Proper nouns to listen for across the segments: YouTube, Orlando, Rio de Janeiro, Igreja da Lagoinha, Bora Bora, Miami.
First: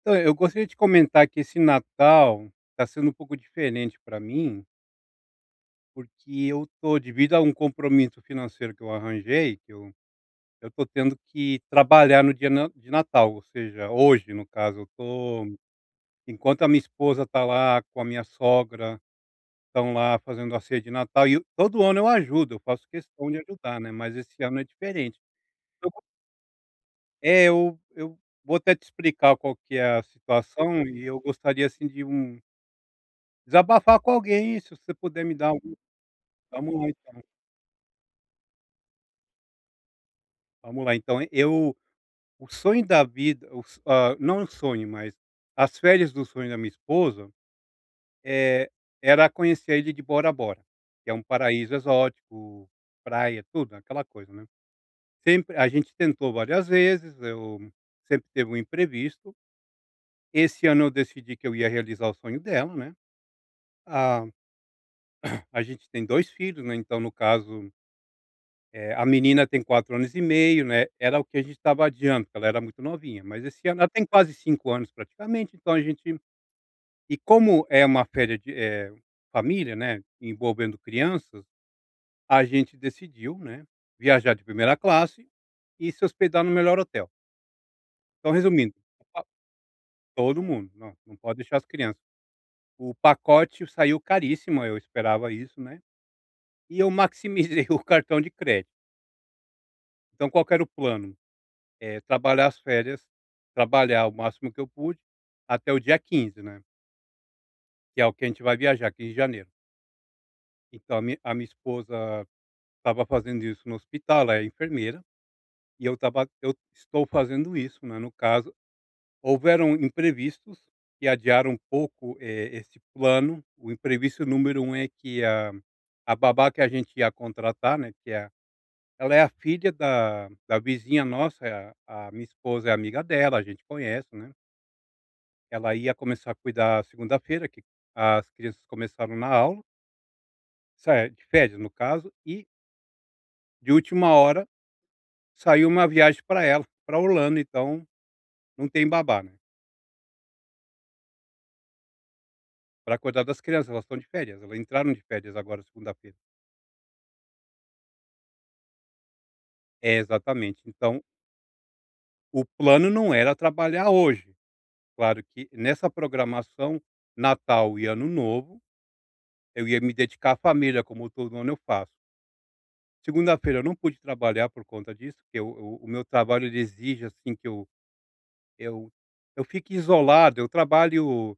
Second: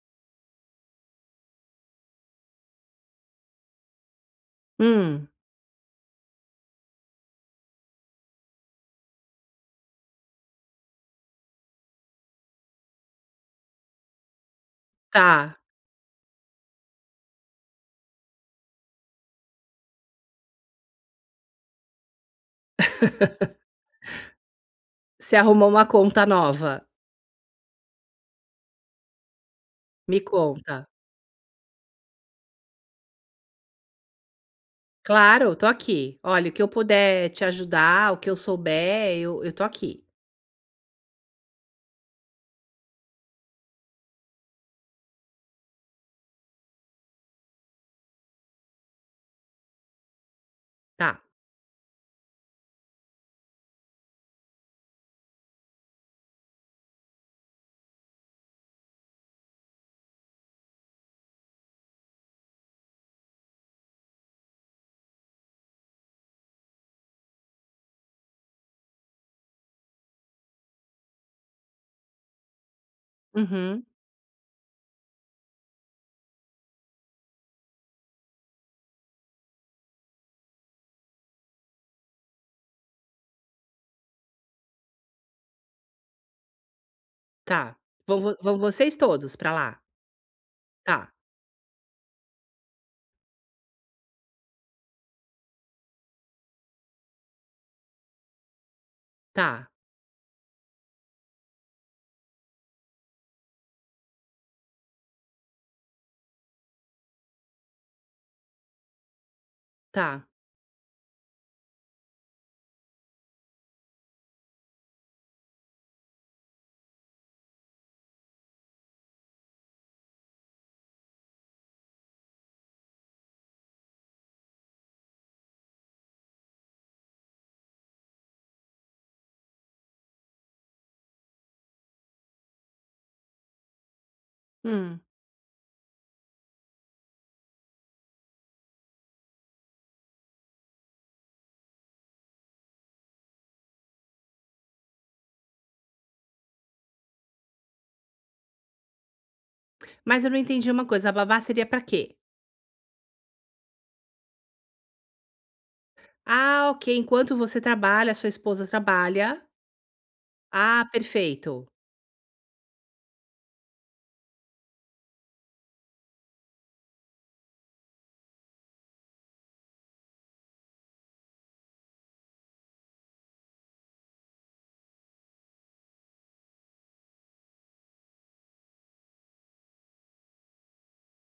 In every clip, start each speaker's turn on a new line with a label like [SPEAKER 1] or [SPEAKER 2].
[SPEAKER 1] Então, eu gostaria de comentar que esse Natal está sendo um pouco diferente para mim,
[SPEAKER 2] Hum,
[SPEAKER 1] porque eu tô devido a um compromisso financeiro que eu arranjei, que eu tô tendo que trabalhar no dia na de Natal, ou seja, hoje, no caso, eu tô
[SPEAKER 2] tá.
[SPEAKER 1] enquanto a minha esposa tá lá com a minha sogra, estão lá fazendo a ceia de Natal e eu- todo ano eu ajudo, eu faço questão de ajudar, né, mas esse ano é diferente.
[SPEAKER 2] Você arrumou uma
[SPEAKER 1] Eu
[SPEAKER 2] conta nova?
[SPEAKER 1] é, eu vou até te explicar qual que é a
[SPEAKER 2] Me conta.
[SPEAKER 1] situação e eu gostaria, assim, de um desabafar com alguém, se você puder me dar
[SPEAKER 2] Claro, tô
[SPEAKER 1] algum
[SPEAKER 2] aqui. Olha, o que eu
[SPEAKER 1] vamos lá então,
[SPEAKER 2] puder te ajudar, o que eu souber, eu tô aqui.
[SPEAKER 1] vamos lá então. Eu o sonho da vida, o so não o sonho, mas as férias do sonho da minha esposa, eh, era conhecer a ilha de Bora Bora, que é
[SPEAKER 2] Tá.
[SPEAKER 1] um paraíso exótico, praia, tudo, aquela coisa, né. Sempre a gente tentou várias vezes, eu sempre teve um imprevisto. Esse ano eu decidi que eu ia realizar o sonho dela, né. Ah, a gente tem 2 filhos, né, então no caso a menina tem 4 anos e meio, né, era o que a gente estava adiando, porque ela era muito novinha, mas esse ano
[SPEAKER 2] Uhum,
[SPEAKER 1] ela tem quase 5 anos praticamente, então a gente e como é uma férias de, família, né, envolvendo crianças, a gente decidiu, né, viajar de primeira classe e se hospedar no melhor hotel.
[SPEAKER 2] tá. Vão
[SPEAKER 1] Então,
[SPEAKER 2] vo vão
[SPEAKER 1] resumindo,
[SPEAKER 2] vocês
[SPEAKER 1] o pa
[SPEAKER 2] todos pra lá?
[SPEAKER 1] todo mundo, não,
[SPEAKER 2] Tá,
[SPEAKER 1] não pode deixar as crianças. O pacote saiu caríssimo, eu esperava isso, né, e eu maximizei o cartão de crédito.
[SPEAKER 2] tá,
[SPEAKER 1] Então qual que era o plano? Trabalhar as férias, trabalhar o máximo que eu pude até o dia quinze, né, que é o que a gente vai viajar, 15 de janeiro.
[SPEAKER 2] tá.
[SPEAKER 1] Então a minha esposa estava fazendo isso no hospital, ela é enfermeira, e eu estou fazendo isso, né, no caso. Houveram imprevistos que adiaram um pouco, esse plano. O imprevisto número um é que a babá que a gente ia contratar, né, que é ela é a filha da vizinha nossa, é a minha esposa é amiga dela, a gente conhece, né.
[SPEAKER 2] Hum.
[SPEAKER 1] Ela ia começar a cuidar segunda-feira, que as crianças começaram na aula, sai de férias no caso, e de última hora saiu uma viagem para ela, para Orlando, então não tem babá, né,
[SPEAKER 2] Mas eu não entendi uma coisa, a babá seria pra quê?
[SPEAKER 1] para cuidar das crianças, elas estão de férias, elas entraram de férias agora segunda-feira.
[SPEAKER 2] Ah, ok, enquanto você trabalha, sua esposa trabalha.
[SPEAKER 1] É, exatamente.
[SPEAKER 2] Ah,
[SPEAKER 1] Então,
[SPEAKER 2] perfeito.
[SPEAKER 1] o plano não era trabalhar hoje, claro que nessa programação, Natal e Ano Novo, eu ia me dedicar à família, como todo ano eu faço. Segunda-feira eu não pude trabalhar por conta disso, porque o meu trabalho ele exige, assim, que Eu eu fico isolado, eu trabalho,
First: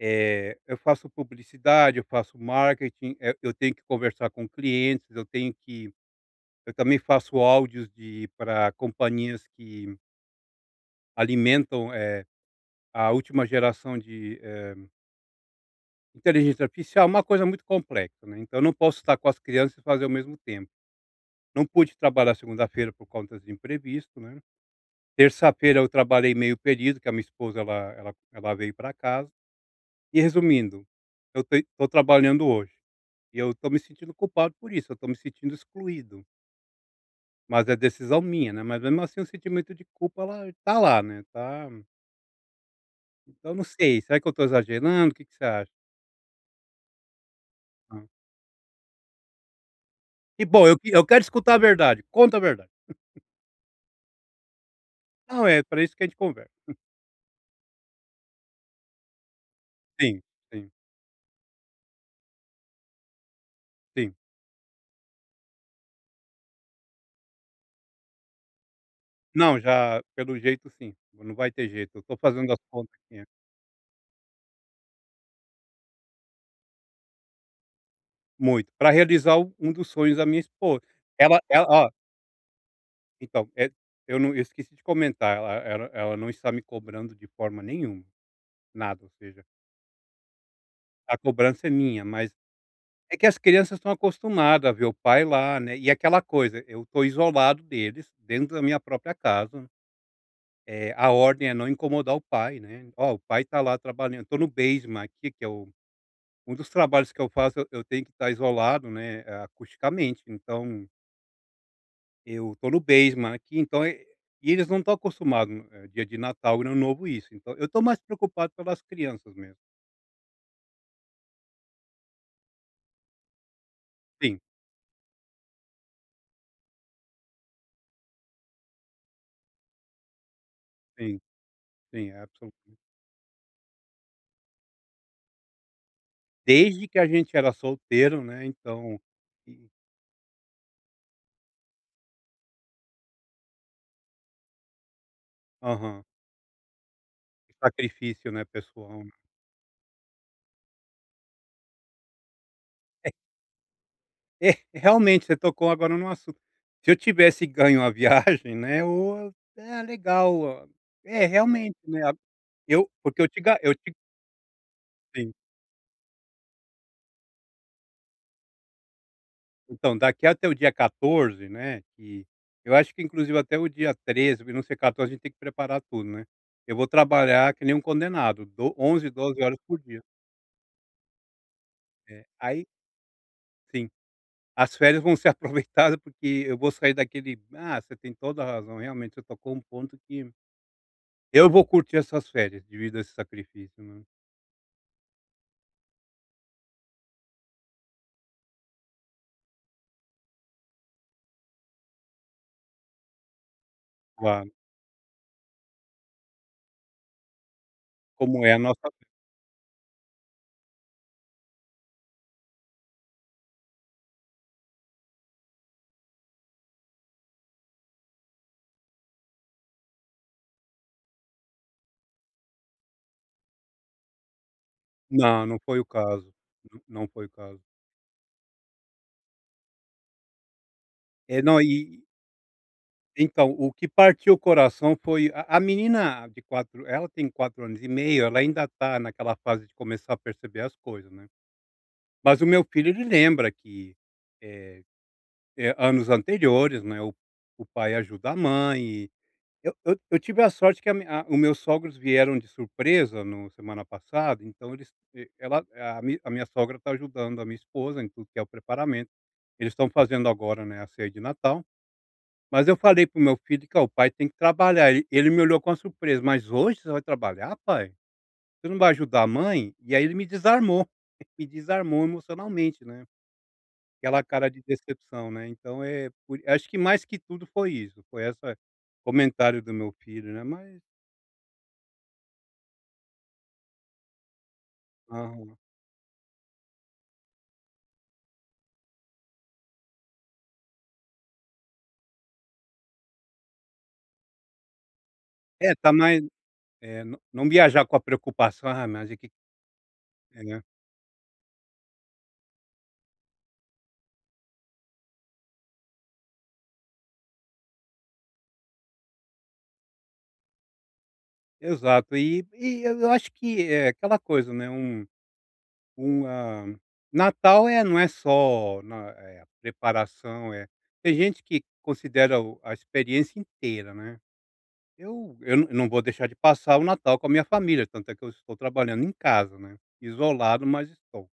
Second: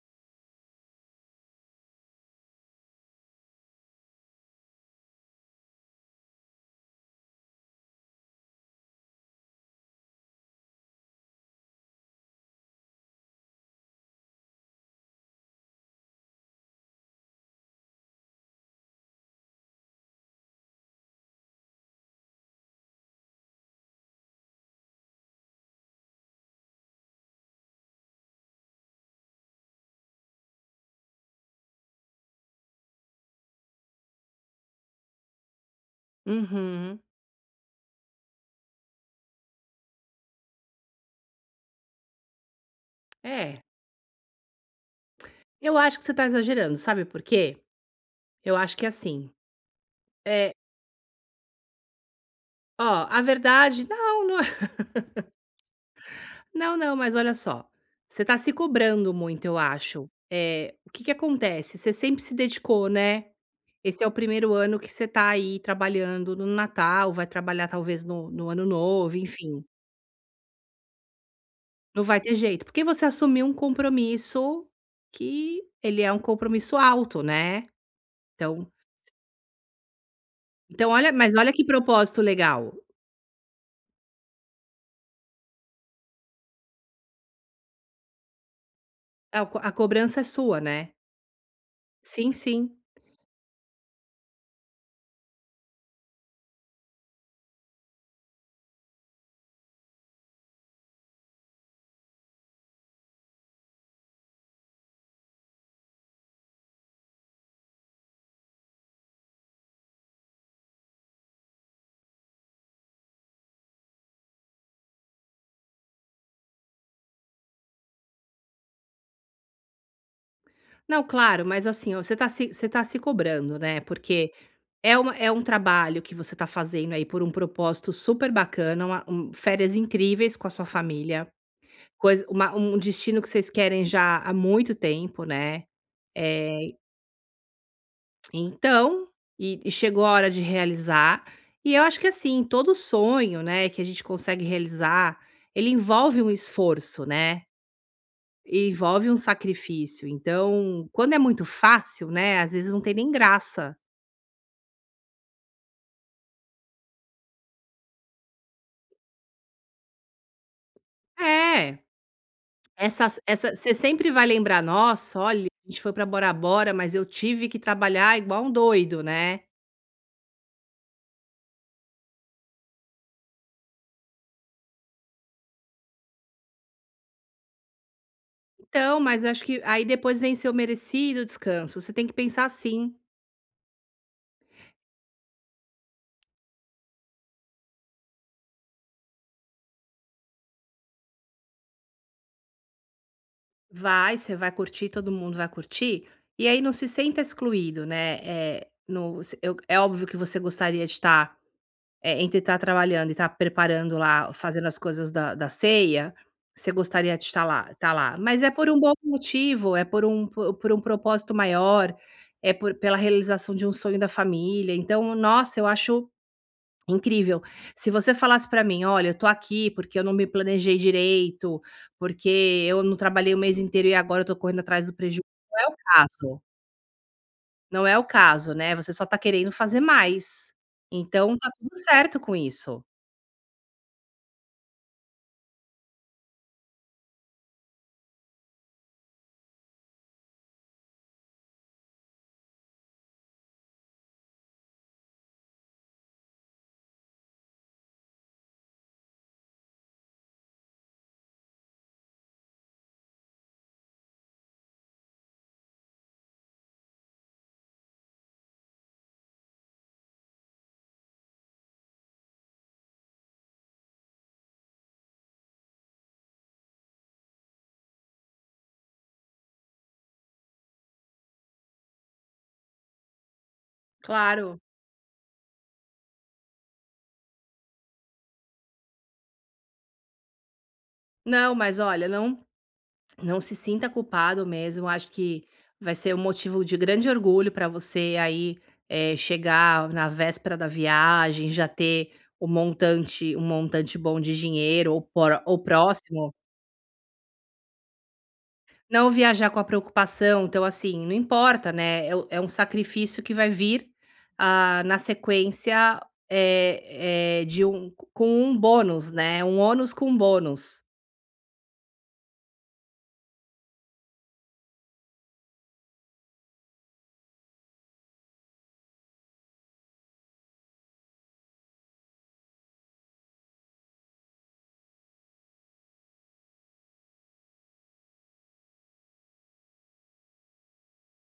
[SPEAKER 1] eu faço publicidade, eu faço marketing, eu tenho que conversar com clientes, eu tenho que eu também faço áudios de para companhias que alimentam, a última geração de, inteligência artificial, uma coisa muito complexa, né, então eu não posso estar com as crianças e fazer ao mesmo tempo. Não pude trabalhar segunda-feira por conta de imprevisto, né. Terça-feira eu trabalhei meio período, que a minha esposa ela veio para casa. E resumindo, eu te estou trabalhando hoje, e eu estou me sentindo culpado por isso, eu estou me sentindo excluído,
[SPEAKER 2] Uhum.
[SPEAKER 1] mas é decisão minha, né, mas mesmo assim o sentimento de culpa ela tá lá, né, tá então não
[SPEAKER 2] É,
[SPEAKER 1] sei, será que eu estou exagerando? O que que você acha?
[SPEAKER 2] eu acho que você tá exagerando, sabe por quê?
[SPEAKER 1] Hã.
[SPEAKER 2] Eu acho que é assim,
[SPEAKER 1] E
[SPEAKER 2] eh
[SPEAKER 1] bom, eu que- eu quero escutar a verdade, conta a verdade.
[SPEAKER 2] ó, a verdade não, não
[SPEAKER 1] Não, é para isso que a gente conversa.
[SPEAKER 2] não, não, mas olha só, você tá se cobrando muito, eu acho.
[SPEAKER 1] Sim, sim,
[SPEAKER 2] É o que que acontece, você sempre se dedicou, né, esse é o
[SPEAKER 1] sim.
[SPEAKER 2] primeiro ano que você tá aí trabalhando no Natal, vai trabalhar talvez no Ano Novo,
[SPEAKER 1] Não,
[SPEAKER 2] enfim,
[SPEAKER 1] já pelo jeito sim, não vai ter jeito, eu
[SPEAKER 2] não
[SPEAKER 1] estou
[SPEAKER 2] vai ter
[SPEAKER 1] fazendo as
[SPEAKER 2] jeito, porque
[SPEAKER 1] contas
[SPEAKER 2] você
[SPEAKER 1] aqui, né,
[SPEAKER 2] assumiu um compromisso que ele é um compromisso alto, né. Então
[SPEAKER 1] muito, para realizar o- um dos sonhos da minha esposa.
[SPEAKER 2] então olha, mas
[SPEAKER 1] Ela
[SPEAKER 2] olha que
[SPEAKER 1] ela ó.
[SPEAKER 2] propósito legal,
[SPEAKER 1] Então, eu não eu esqueci de comentar, ela não está me cobrando de forma nenhuma, nada, ou seja,
[SPEAKER 2] a cobrança é sua, né.
[SPEAKER 1] a cobrança é minha, mas
[SPEAKER 2] Sim, sim.
[SPEAKER 1] é que as crianças estão acostumadas a ver o pai lá, né, e aquela coisa, eu estou isolado deles, dentro da minha própria casa, a ordem é não incomodar o pai, né, "Ó, o pai está lá trabalhando", estou no basement aqui, que é o um dos trabalhos que eu faço, eu tenho que estar isolado, né, acusticamente, então eu tô no basement aqui, então e eles não estão acostumados dia de Natal, Ano Novo, isso, então eu tô mais preocupado pelas crianças mesmo.
[SPEAKER 2] Não, claro, mas assim, ó, você tá se cobrando, né, porque
[SPEAKER 1] Sim,
[SPEAKER 2] é uma um trabalho que você tá fazendo aí por um propósito super bacana, uma um férias incríveis com a sua
[SPEAKER 1] sim,
[SPEAKER 2] família,
[SPEAKER 1] sim, é
[SPEAKER 2] coisa, uma um
[SPEAKER 1] absolutamente.
[SPEAKER 2] destino que vocês querem já há muito tempo, né, eh,
[SPEAKER 1] Desde que a gente era solteiro, né, então
[SPEAKER 2] então
[SPEAKER 1] e
[SPEAKER 2] e chegou a hora de realizar. E eu acho que, assim, todo sonho, né, que a gente consegue realizar, ele
[SPEAKER 1] aham.
[SPEAKER 2] envolve um esforço, né.
[SPEAKER 1] Sacrifício, né, pessoal,
[SPEAKER 2] Envolve
[SPEAKER 1] né.
[SPEAKER 2] um sacrifício, então, quando é muito fácil, né, às vezes não tem nem graça.
[SPEAKER 1] É, realmente, você tocou agora no assunto. Se eu tivesse ganho a viagem, né, ou: é legal". Ó. É, realmente,
[SPEAKER 2] É,
[SPEAKER 1] né, a- eu porque eu te
[SPEAKER 2] essa
[SPEAKER 1] ga eu
[SPEAKER 2] você
[SPEAKER 1] te
[SPEAKER 2] sempre vai lembrar: "Nossa,
[SPEAKER 1] sim.
[SPEAKER 2] olha, a gente foi pra Bora Bora, mas eu tive que trabalhar igual um doido, né".
[SPEAKER 1] Então, daqui até o dia 14, né, que eu acho que inclusive até o dia 13, pra não ser 14, a gente tem que preparar tudo, né. Eu vou trabalhar que nem um condenado, do
[SPEAKER 2] Então,
[SPEAKER 1] 11,
[SPEAKER 2] mas
[SPEAKER 1] 12
[SPEAKER 2] acho
[SPEAKER 1] horas
[SPEAKER 2] que
[SPEAKER 1] por
[SPEAKER 2] aí
[SPEAKER 1] dia.
[SPEAKER 2] depois vem seu merecido descanso, você tem que
[SPEAKER 1] É,
[SPEAKER 2] pensar
[SPEAKER 1] aí
[SPEAKER 2] assim:
[SPEAKER 1] sim, as férias vão ser aproveitadas, porque eu vou sair daquele "Ah, você tem toda a razão", realmente você tocou um ponto que eu vou curtir essas férias devido a esse sacrifício, né.
[SPEAKER 2] vai, você vai curtir, todo mundo vai curtir, e aí não se sinta excluído, né, eh, no se eu é óbvio que você gostaria de estar. É, entre estar trabalhando e estar preparando lá,
[SPEAKER 1] Claro,
[SPEAKER 2] fazendo as coisas da ceia, você gostaria de estar lá, mas
[SPEAKER 1] como
[SPEAKER 2] é
[SPEAKER 1] é a
[SPEAKER 2] por um
[SPEAKER 1] nossa
[SPEAKER 2] bom motivo, é por um po por um propósito maior, é por, pela realização de um sonho da família, então, nossa, eu acho incrível. Se você falasse para mim: "Olha, eu tô aqui porque eu não me planejei direito, porque eu não trabalhei o mês inteiro e agora eu tô correndo atrás do prejuízo",
[SPEAKER 1] não, não
[SPEAKER 2] não é o
[SPEAKER 1] foi o caso,
[SPEAKER 2] caso,
[SPEAKER 1] não não foi o caso.
[SPEAKER 2] não é o caso, né, você só tá querendo fazer mais. Então,
[SPEAKER 1] É,
[SPEAKER 2] tá
[SPEAKER 1] não,
[SPEAKER 2] tudo
[SPEAKER 1] e
[SPEAKER 2] certo com isso.
[SPEAKER 1] então, o que partiu o coração foi a menina de 4 ela tem 4 anos e meio, ela ainda está naquela fase de começar a perceber as coisas, né. Mas o meu filho ele lembra que, eh anos anteriores, né, o pai ajuda a mãe e eu tive a sorte que a mi a o meus sogros vieram de surpresa no semana passada, então eles e ela a mi a minha sogra está ajudando a minha esposa em tudo que é o preparamento. Eles estão fazendo agora, né, a ceia de Natal. Mas eu falei pro meu filho que: "Ó, o pai tem que trabalhar". Ele me olhou com uma surpresa: "Mas hoje você vai trabalhar, pai? Você não vai ajudar a mãe?". E aí ele me desarmou, me desarmou emocionalmente, né. Aquela cara
[SPEAKER 2] Claro.
[SPEAKER 1] de decepção, né. Então é por acho que mais que tudo foi isso, foi essa comentário do meu filho, né. Mas
[SPEAKER 2] Não, mas olha, não, não se sinta culpado mesmo. Acho que
[SPEAKER 1] aham.
[SPEAKER 2] vai ser um motivo de grande orgulho para você aí, eh, chegar na véspera da viagem, já ter o montante, um montante bom de dinheiro ou, por- ou
[SPEAKER 1] É, tá mais
[SPEAKER 2] próximo.
[SPEAKER 1] é, não não viajar com a preocupação: "Ah,
[SPEAKER 2] Não
[SPEAKER 1] mas e que",
[SPEAKER 2] viajar com a
[SPEAKER 1] é,
[SPEAKER 2] preocupação.
[SPEAKER 1] né.
[SPEAKER 2] Então, assim, não importa, né? É, é um sacrifício que vai vir ah, na sequência, de um, com um bônus, né? Um ônus com um bônus.
[SPEAKER 1] Exato. E eu acho que é aquela coisa, né, um um, Natal é não é só na a preparação, é tem gente que considera o a experiência inteira, né. Eu não não vou deixar de passar o Natal com a minha família, tanto é que eu estou trabalhando em casa, né, isolado, mas estou.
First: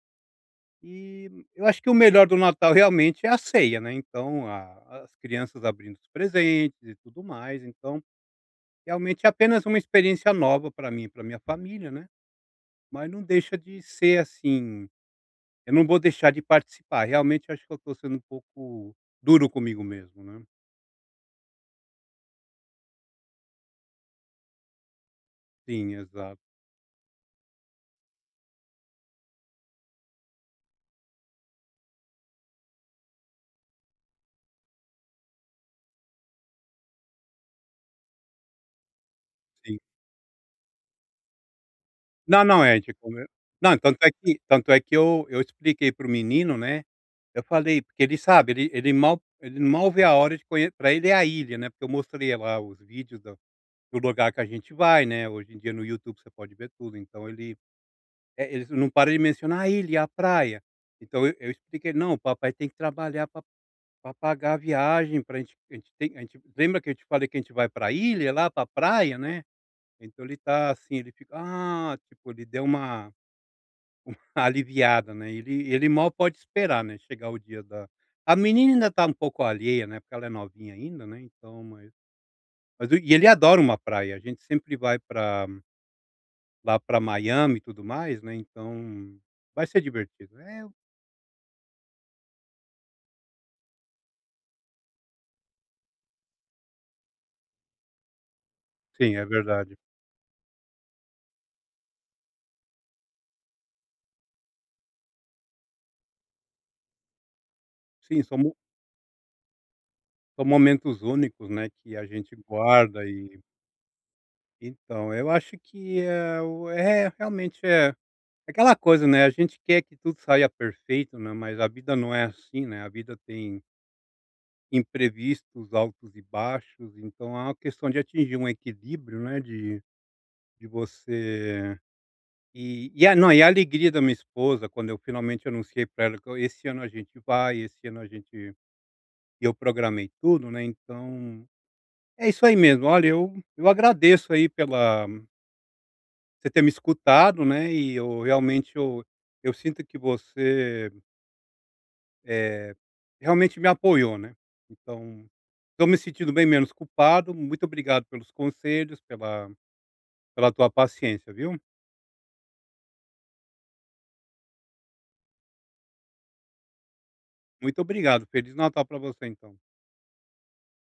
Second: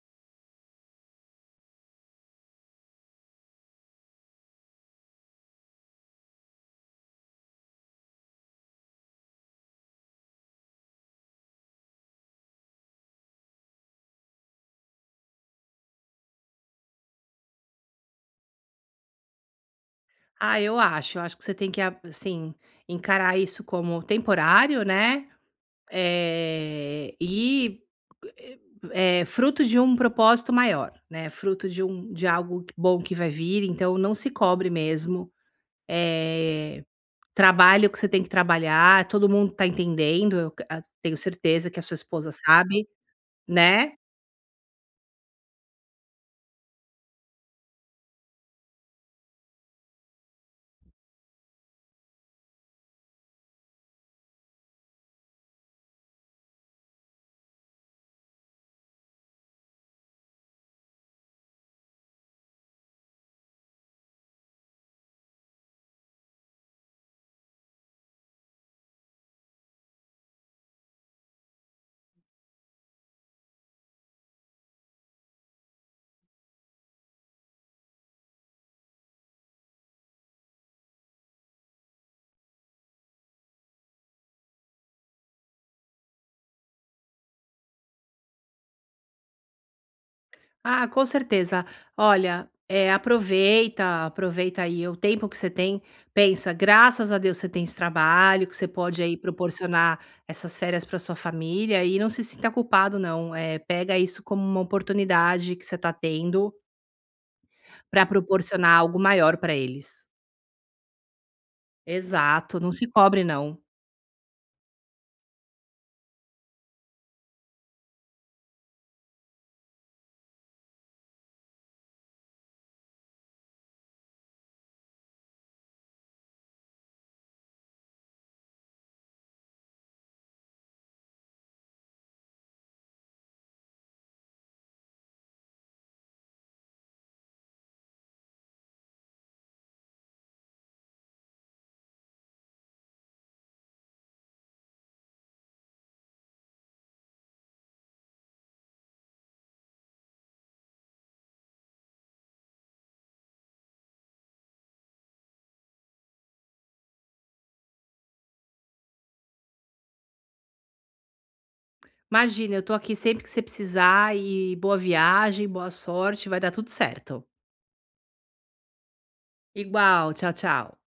[SPEAKER 1] E eu acho que o melhor do Natal realmente é a ceia, né, então a as crianças abrindo os presentes e tudo mais, então realmente é apenas uma experiência nova para mim e pra minha família, né, mas não deixa de ser assim. Eu não vou deixar de participar. Realmente acho que eu estou sendo um pouco duro comigo mesmo, né.
[SPEAKER 2] Ah, eu acho. Eu acho que você tem que, assim, encarar isso como temporário, né?
[SPEAKER 1] Sim, exato,
[SPEAKER 2] E é, fruto de um propósito maior, né? Fruto de um, de algo que- bom que vai vir. Então, não se cobre mesmo. Eh, trabalhe o que você tem que trabalhar. Todo mundo tá
[SPEAKER 1] sim.
[SPEAKER 2] entendendo. Tenho certeza que a sua esposa
[SPEAKER 1] Não, não, é
[SPEAKER 2] sabe,
[SPEAKER 1] tipo né não,
[SPEAKER 2] né?
[SPEAKER 1] tanto é que eu expliquei para o menino, né, eu falei porque ele sabe, ele ele mal vê a hora de conhe para ele é a ilha, né, porque eu mostrei lá os vídeos do do lugar que a gente vai, né, hoje em dia no YouTube você pode ver tudo, então ele ele não para de mencionar a ilha, a praia. Então eu expliquei: "Não, o papai tem que trabalhar pa" para pagar a viagem pra gente a gente tem a gente lembra que eu te falei que a gente vai para a ilha lá, para a praia, né. Então ele tá assim, ele fica: "Ah", tipo, ele deu uma aliviada, né. Ele mal pode esperar, né, chegar o dia da a menina ainda tá um pouco alheia, né, porque ela é novinha ainda, né, então mas o- e ele adora uma praia, a gente sempre vai para lá para Miami e tudo mais, né, então vai ser divertido. É,
[SPEAKER 2] Ah, com certeza. Olha, eh, aproveita, aproveita aí o tempo que você tem. Pensa, graças a Deus você tem esse trabalho, que você pode
[SPEAKER 1] sim,
[SPEAKER 2] aí
[SPEAKER 1] é verdade.
[SPEAKER 2] proporcionar essas férias para sua família e não se sinta culpado, não. Eh, pega isso como uma oportunidade que você está tendo para
[SPEAKER 1] Sim, são mo
[SPEAKER 2] proporcionar algo maior para eles.
[SPEAKER 1] são momentos únicos, né, que a gente
[SPEAKER 2] Exato, não se
[SPEAKER 1] guarda
[SPEAKER 2] cobre,
[SPEAKER 1] e
[SPEAKER 2] não.
[SPEAKER 1] então, eu acho que é o é, realmente é aquela coisa, né, a gente quer que tudo saia perfeito, né, mas a vida não é assim, né, a vida tem imprevistos, altos e baixos, então é uma questão de atingir um equilíbrio, né, de você e a não, e a alegria da minha esposa quando eu finalmente anunciei para ela que eu "Esse ano a gente vai, esse ano a gente" e eu programei tudo, né, então, é isso aí mesmo. Olha, eu agradeço aí pela você ter me escutado, né, e eu realmente eu sinto que você, eh, realmente me apoiou, né. Então, tô me sentindo bem menos culpado, muito obrigado pelos conselhos, pela pela tua paciência, viu.
[SPEAKER 2] Imagina, eu tô aqui sempre que você precisar, e boa viagem, boa sorte, vai dar tudo certo.
[SPEAKER 1] Muito obrigado, feliz Natal para você então.
[SPEAKER 2] Igual, tchau, tchau.